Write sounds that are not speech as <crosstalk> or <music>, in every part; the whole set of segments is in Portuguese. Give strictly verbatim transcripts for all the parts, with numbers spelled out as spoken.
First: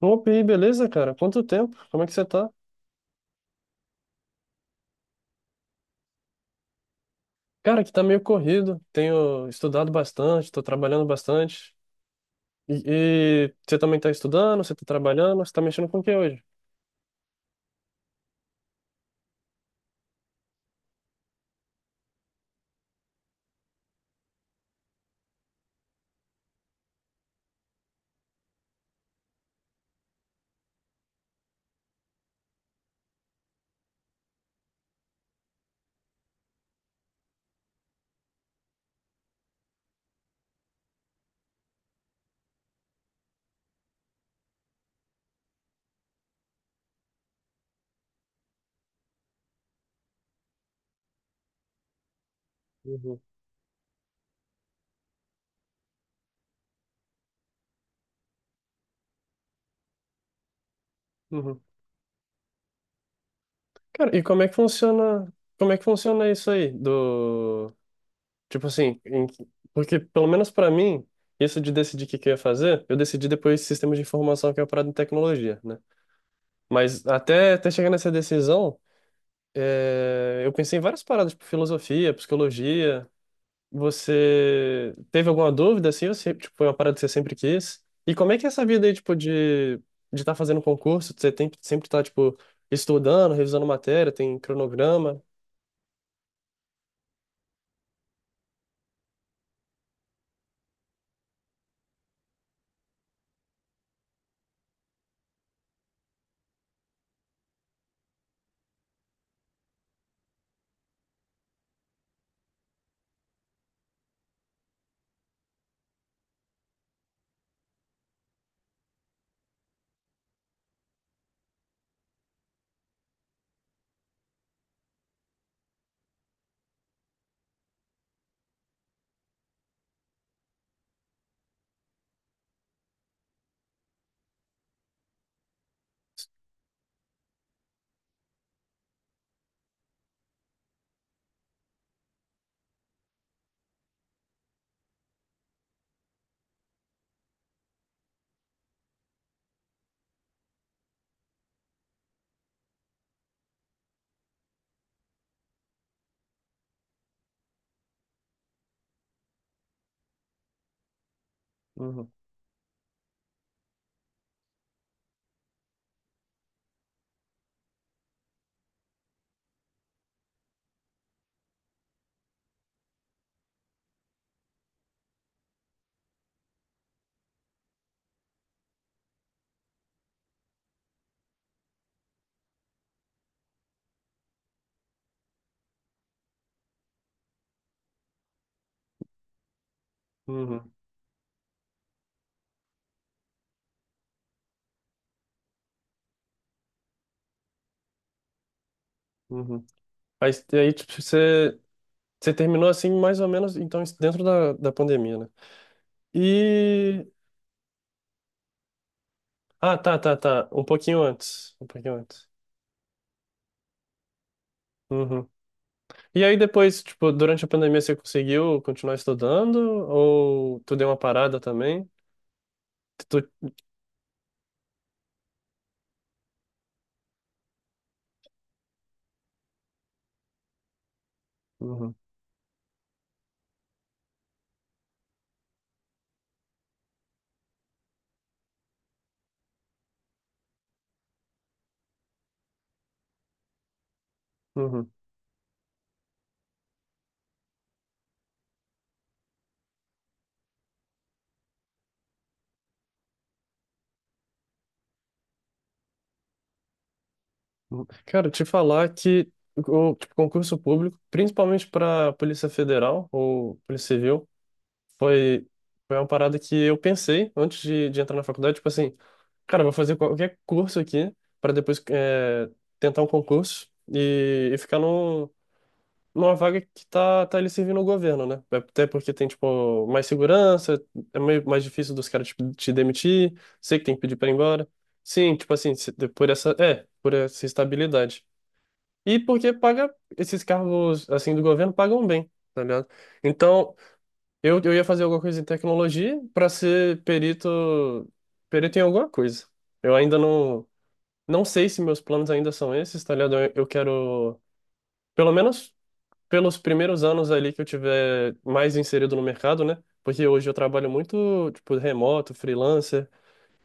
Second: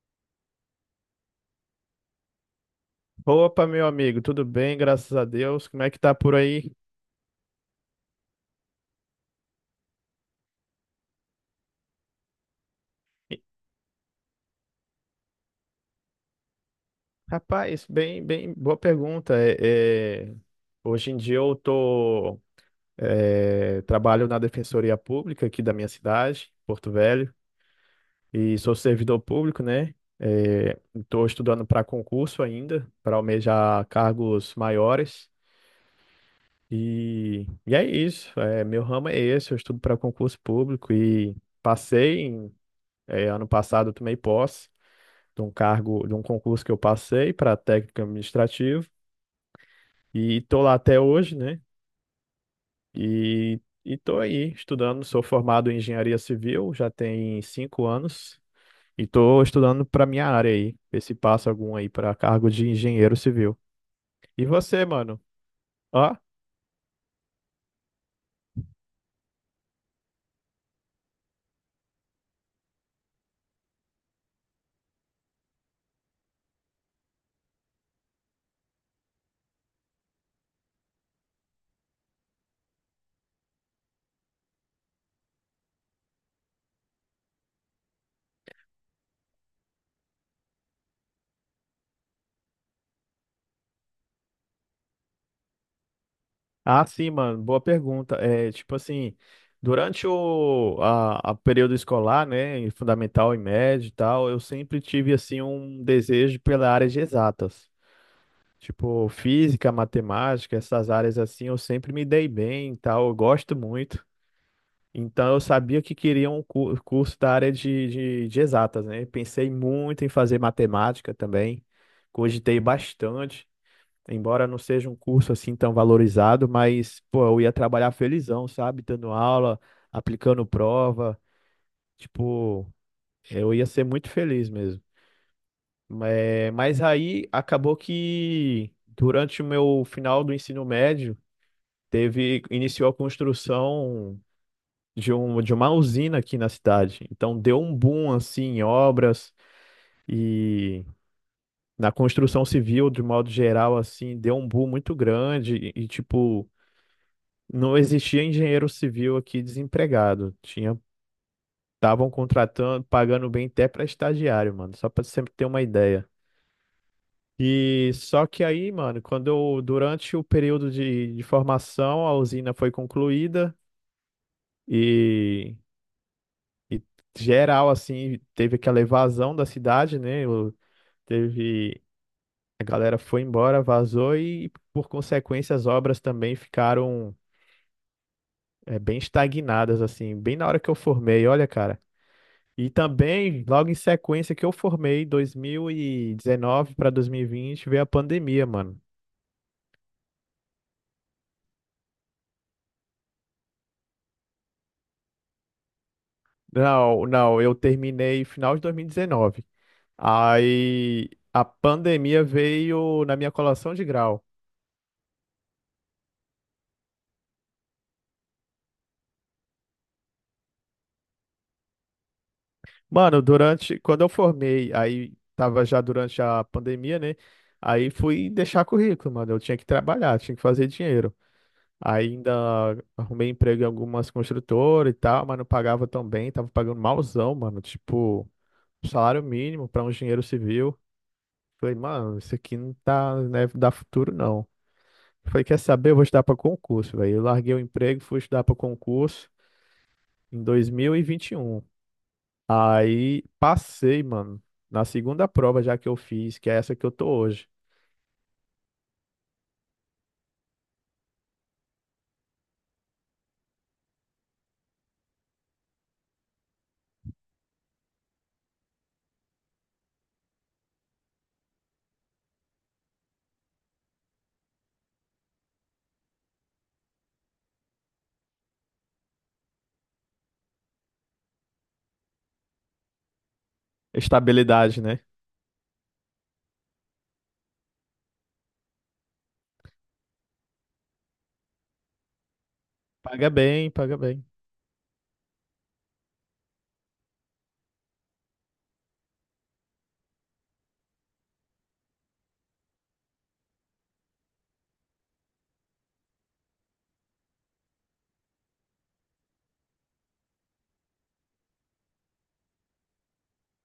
Opa, e aí, beleza, cara? Quanto tempo? Como é que você tá? Opa, meu amigo, tudo bem? Graças a Deus. Como é que tá por aí? Cara, aqui tá meio corrido. Tenho estudado bastante, tô trabalhando bastante. E, E, e você também tá estudando, você tá trabalhando, você tá mexendo com o que hoje? Rapaz, bem, bem, boa pergunta. É, é, hoje em dia eu tô, é, trabalho na Defensoria Pública aqui da minha cidade, Porto Velho, e sou servidor público, né? Estou estudando para concurso ainda, para almejar cargos maiores. E, e é isso. É, meu ramo é esse, eu estudo para concurso público e passei em, é, ano passado, eu tomei posse. De um cargo, de um concurso que eu passei para técnico administrativo e tô lá até hoje, né? Uhum, E e tô aí estudando, sou formado em engenharia civil, já tem cinco anos e tô estudando para minha área aí, ver se passa uhum. algum aí para cargo de engenheiro civil. Cara, e como E é que você, mano? funciona, como é que Ó, funciona isso aí do, tipo assim, em- porque pelo menos pra mim, isso de decidir o que que eu ia fazer, eu decidi depois de sistemas de informação que é uma parada em tecnologia, né? Mas até até chegar nessa decisão, é, eu pensei em várias paradas, tipo filosofia, psicologia. Você teve alguma dúvida assim? Ou sempre, tipo, foi uma parada que você sempre quis? E como é que é essa vida aí, tipo, de de estar fazendo concurso? Você tem, sempre tá, tipo, estudando, revisando matéria, tem cronograma? ah, sim, mano, boa pergunta. É, tipo assim, durante o a, a período escolar, né, em fundamental e médio e tal, eu sempre tive assim um desejo pela área de exatas. Tipo, física, matemática, essas áreas assim, eu sempre me dei bem e tal, eu gosto muito. Então, eu sabia que queria um cu- curso da área de, de, de exatas, né? Pensei muito em fazer matemática também, cogitei bastante, embora não seja um curso assim tão valorizado, mas, pô, eu ia trabalhar felizão, sabe? Dando aula, aplicando prova, tipo, eu ia ser muito feliz mesmo. É, mas aí acabou que durante o meu final do ensino médio, teve, iniciou a construção de, um, de uma usina aqui na cidade. Então deu um boom assim em obras e na construção civil, de modo geral, assim, deu um boom muito grande e, e, tipo, não existia engenheiro civil aqui desempregado. Tinha, Uhum, Estavam contratando, pagando bem até para estagiário, mano, só para sempre ter uma ideia. E só que aí, mano, quando eu, durante o período de, de formação, a usina foi concluída. e E geral, assim, teve aquela evasão da cidade, né? o- Teve. A galera foi embora, vazou e, por consequência, as obras também ficaram é, bem estagnadas, assim, bem na hora que uhum, eu formei, olha, cara. E também, logo em sequência que eu formei, dois mil e dezenove para dois mil e vinte veio a pandemia, mano. uhum. Aí, aí, tipo, você, você terminou assim, mais ou menos, então, dentro da, da pandemia, né? E. Não, não, eu terminei final de dois mil e dezenove. Ah, tá, tá, tá. Um pouquinho Aí a antes. Um pouquinho pandemia antes. veio na minha colação de grau. Uhum. E aí depois, tipo, durante a pandemia você conseguiu continuar estudando? Ou tu deu uma parada também? Mano, Tu. durante, quando eu formei, aí tava já durante a pandemia, né? Aí fui deixar currículo, mano. Eu tinha que trabalhar, tinha que fazer dinheiro. Uhum, Ainda arrumei emprego em algumas construtoras e tal, mas não pagava tão bem, tava pagando malzão, mano. Tipo, salário mínimo pra um engenheiro civil. Falei, mano, isso aqui não tá, né, dá futuro, não. uhum, Falei, quer saber? Eu vou estudar pra concurso, velho. Eu larguei o emprego, fui estudar pra concurso em dois mil e vinte e um. Aí passei, mano, na segunda prova já que eu fiz, que é essa que eu tô hoje. uhum. Cara, te falar que o tipo, concurso público, principalmente para Polícia Federal ou Polícia Civil, foi, foi uma parada que eu pensei antes de, de entrar na faculdade, tipo assim, cara, eu vou fazer qualquer curso aqui para depois é, tentar um concurso e, e ficar num, numa vaga que tá, tá ele servindo o governo, né? É. Até porque tem, tipo, mais segurança, é meio mais difícil dos caras tipo, te demitir, sei que tem que pedir pra ir embora. Estabilidade, né? Sim, tipo assim, se- por essa, é, por essa estabilidade. E porque paga, esses cargos, assim, do governo pagam bem, tá ligado? Paga bem, Então, paga bem. eu, eu ia fazer alguma coisa em tecnologia pra ser perito, perito em alguma coisa. Eu ainda não, não sei se meus planos ainda são esses, tá ligado? Eu, eu quero... Pelo menos pelos primeiros anos ali que eu tiver mais inserido no mercado, né? Porque hoje eu trabalho muito, tipo, remoto, freelancer,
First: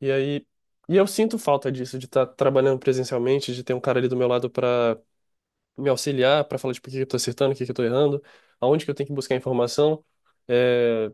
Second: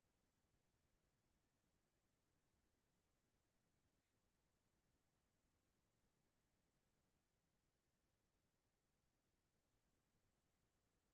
e aí e eu sinto falta disso, de estar trabalhando presencialmente, de ter um cara ali do meu lado para me auxiliar, para falar, tipo, o que que eu tô acertando, o que que eu tô errando, aonde que eu tenho que buscar informação. É,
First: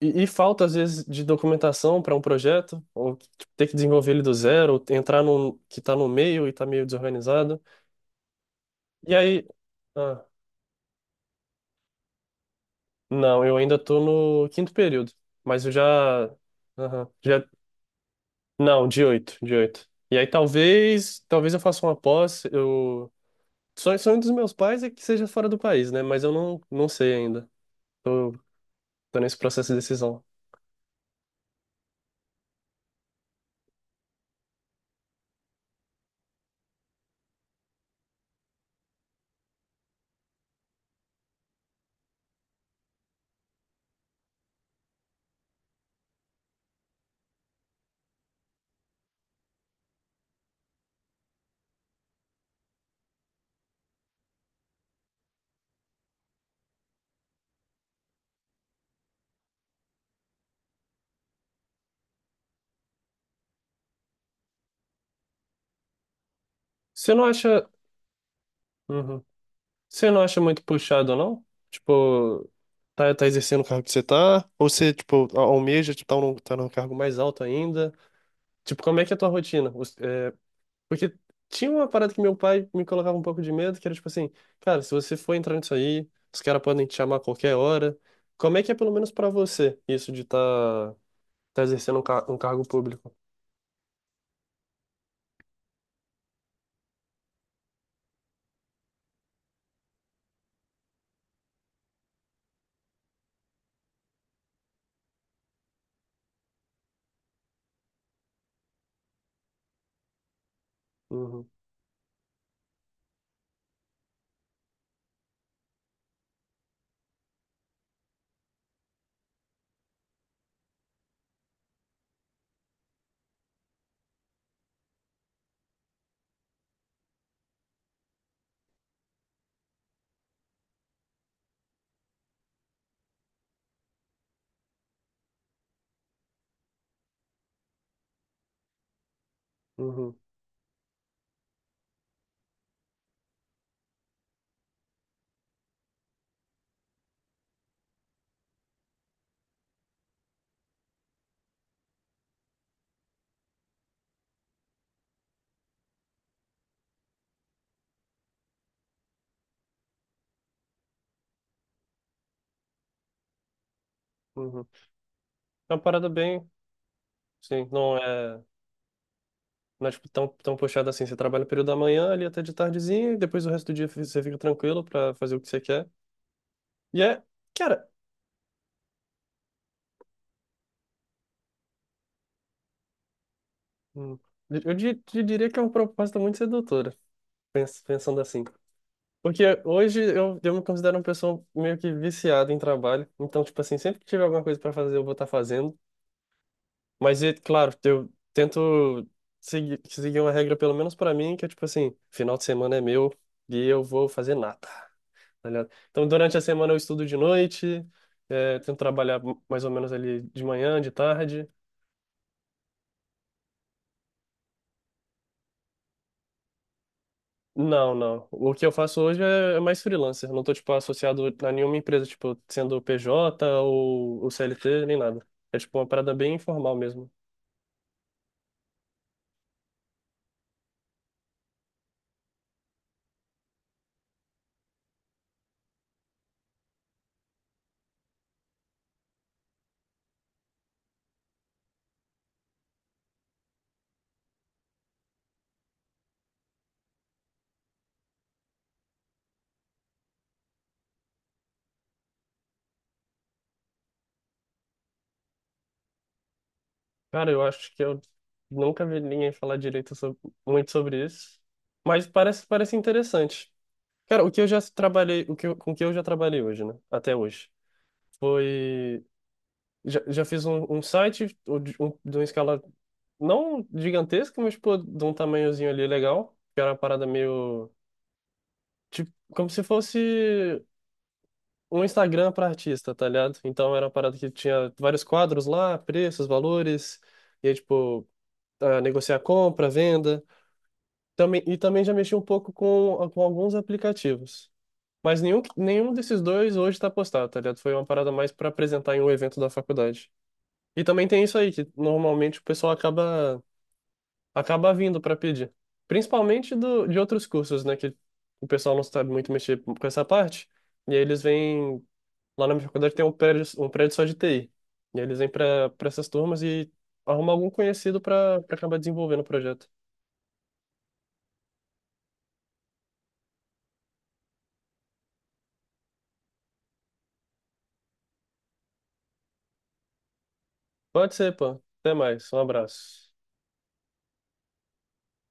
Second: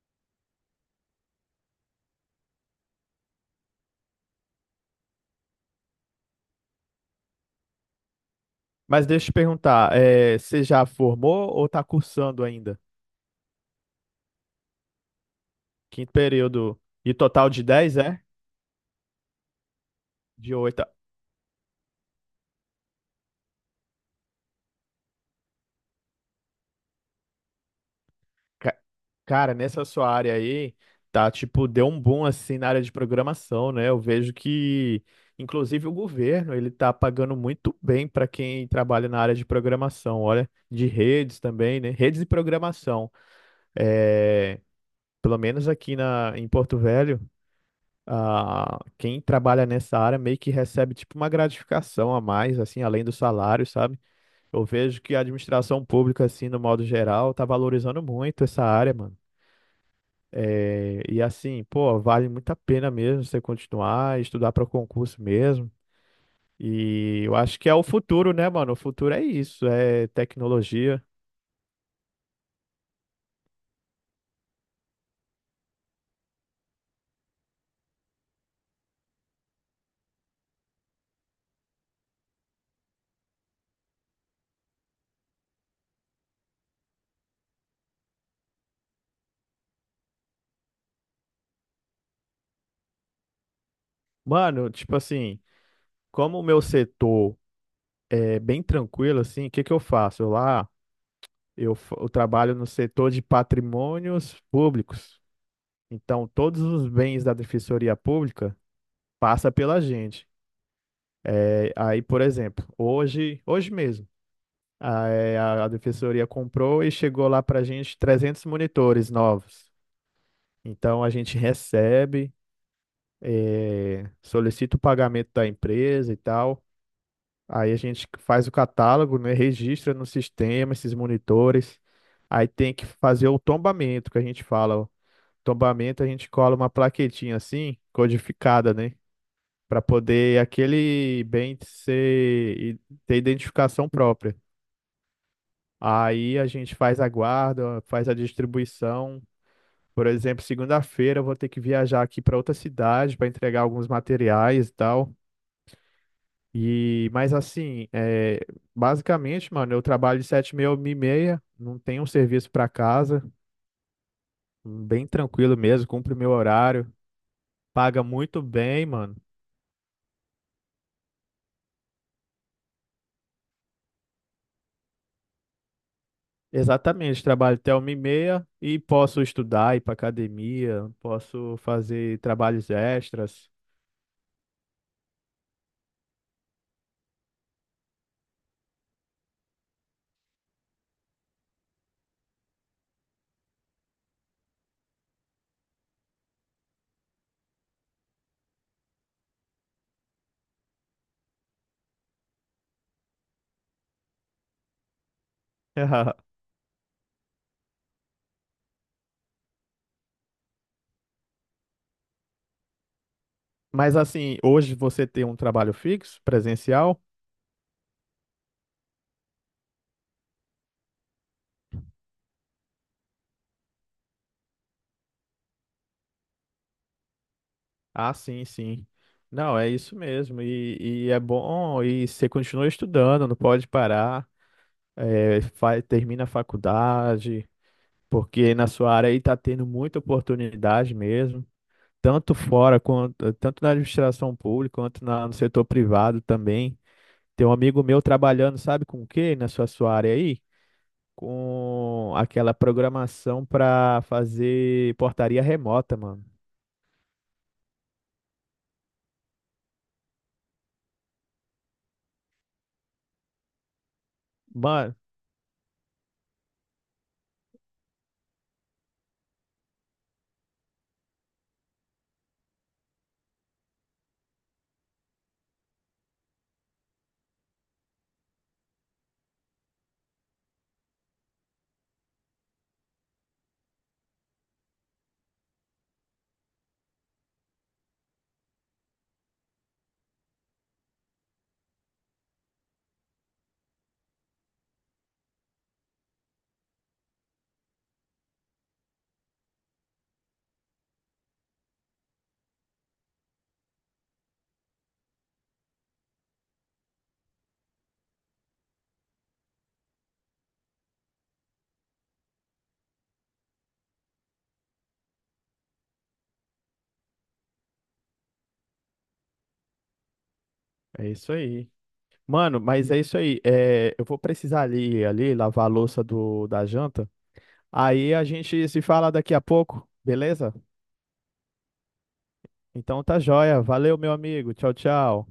E, e falta, às vezes, de documentação para um projeto, ou tipo, ter que desenvolver ele do zero, ou entrar num que tá no meio e tá meio desorganizado. Mas E deixa eu te aí. perguntar, ah, eh, você já formou ou tá cursando ainda? Não, eu ainda tô no quinto período, mas eu já. Quinto período. Aham, E já, total de dez, é? não, de oito, de oito. E aí De oito? talvez, talvez eu faça uma pós. Eu sonho, sonho dos meus pais é que seja fora do país, né? Mas eu não, não sei ainda. Ca- Tô nesse Cara, processo de nessa sua decisão. área aí, tá, tipo, deu um boom assim na área de programação, né? Eu vejo que, inclusive, o governo, ele tá pagando muito bem para quem trabalha na área de programação, olha, de redes também, né? Redes e programação. É, Pelo menos aqui na, em Porto Velho, ah, quem trabalha nessa área meio que recebe, tipo, uma gratificação a mais, assim, além do salário, sabe? Eu vejo que a administração pública, assim, no modo geral, tá valorizando muito essa área, mano. É, e assim, pô, vale muito a pena mesmo você continuar, estudar para concurso mesmo. Você E não eu acho que acha, é o futuro, né, mano? O futuro é uhum. isso, é Você não acha muito tecnologia. puxado, não? Tipo, tá, tá exercendo o cargo que você tá? Ou você, tipo, almeja, tipo, tá num, tá num cargo mais alto ainda? Tipo, como é que é a tua rotina? Os- é, porque tinha uma parada que meu pai me colocava um pouco de medo, que era tipo assim, cara, se você for entrar nisso aí, os caras podem te chamar a qualquer hora. Como é que é, pelo menos pra você, isso de tá, tá exercendo um, car um cargo público? Mano, tipo assim, como o meu setor é bem tranquilo, assim, o que que eu faço? Eu lá, eu, fa- eu trabalho no setor de patrimônios públicos. Então, todos os bens da Defensoria Pública passa pela gente. Uhum, É, aí, por exemplo, hoje, hoje mesmo. A, é, a, a defensoria comprou e chegou lá para a gente trezentos monitores novos. Então a gente recebe, é, solicita o pagamento da empresa e tal. Aí a gente faz o catálogo, né, registra no sistema esses monitores. Aí tem que fazer o tombamento, que a gente fala. O tombamento a gente cola uma plaquetinha assim, codificada, né? Para uhum, poder aquele bem ser, ter identificação própria. Aí a gente faz a guarda, faz a distribuição. Por exemplo, segunda-feira eu vou ter que viajar aqui para outra cidade para entregar alguns materiais e tal. E, mas assim, é, basicamente, mano, eu trabalho de sete e meia a uma e meia, não tenho um serviço para casa, uhum. bem tranquilo É uma mesmo, parada cumpro meu bem, horário, sim, não paga muito é, bem, mano. não é tipo, tão, tão puxada assim. Você trabalha o período da manhã ali até de tardezinha, e depois o resto do dia você fica tranquilo pra fazer o que você quer. E é, Exatamente, trabalho até cara, uma e meia e posso estudar, ir para academia, posso fazer trabalhos extras. hum, eu, di- eu diria que é uma proposta muito sedutora, pens- pensando assim. Porque hoje eu, eu me considero uma pessoa meio que viciada em trabalho. Então, tipo assim, sempre que tiver alguma coisa para fazer, eu vou estar fazendo. Mas, é claro, eu tento seguir, seguir uma regra, pelo menos para mim, que é tipo assim, final de semana é meu e eu vou fazer nada, tá ligado? Então, <laughs> durante a semana eu estudo de noite, é, tento trabalhar mais ou menos ali de manhã, de tarde. Mas assim, hoje você tem um trabalho fixo, presencial? Não, não. O que eu faço hoje é é mais freelancer. Não tô, tipo, associado a nenhuma empresa, tipo, sendo P J ou, ou C L T, nem nada. É, tipo, uma parada bem informal mesmo. Ah, sim, sim. Não, é isso mesmo. E, e é bom, e você continua estudando, não pode parar. É, fa- termina a faculdade, porque na sua área aí está tendo muita oportunidade mesmo, tanto fora quanto tanto na administração pública quanto na- no setor privado também. Tem um amigo meu trabalhando, sabe com o quê? Na sua, sua área aí? Com aquela programação para fazer portaria remota, mano. Cara, eu acho que eu nunca vi ninguém falar direito sobre- muito sobre isso. Mas parece, parece interessante. Cara, o que eu já Mano, trabalhei, o que eu- com o que eu já trabalhei hoje, né? Até hoje. Foi... Já, já fiz um, um site um, de um- de uma escala não gigantesca, mas, pô, de um tamanhozinho ali legal. Que era uma parada meio... Tipo, como se fosse um Instagram para artista, tá ligado? Então era uma parada que tinha vários quadros lá, preços, valores, e aí, tipo, ah, negociar compra, venda. Também, e também já mexi um pouco com, com alguns aplicativos. Mas nenhum, nenhum desses dois hoje está postado, tá ligado? Foi uma parada mais para apresentar em um evento da faculdade. E também tem isso aí, que normalmente o pessoal acaba, acaba vindo para pedir. Principalmente do, de outros cursos, né? Que o pessoal não sabe muito mexer com essa parte. E aí eles vêm lá na minha faculdade tem um prédio, um prédio só de T I. E aí eles vêm para para essas turmas e arrumam algum conhecido para para acabar desenvolvendo o projeto. é isso aí. Mano, mas é isso aí. É, eu vou precisar ali, ali lavar a louça do, da janta. Aí a gente se fala daqui a pouco, beleza? Pode ser, pô. Até mais. Um Então abraço. tá joia. Valeu, meu amigo. Tchau, tchau.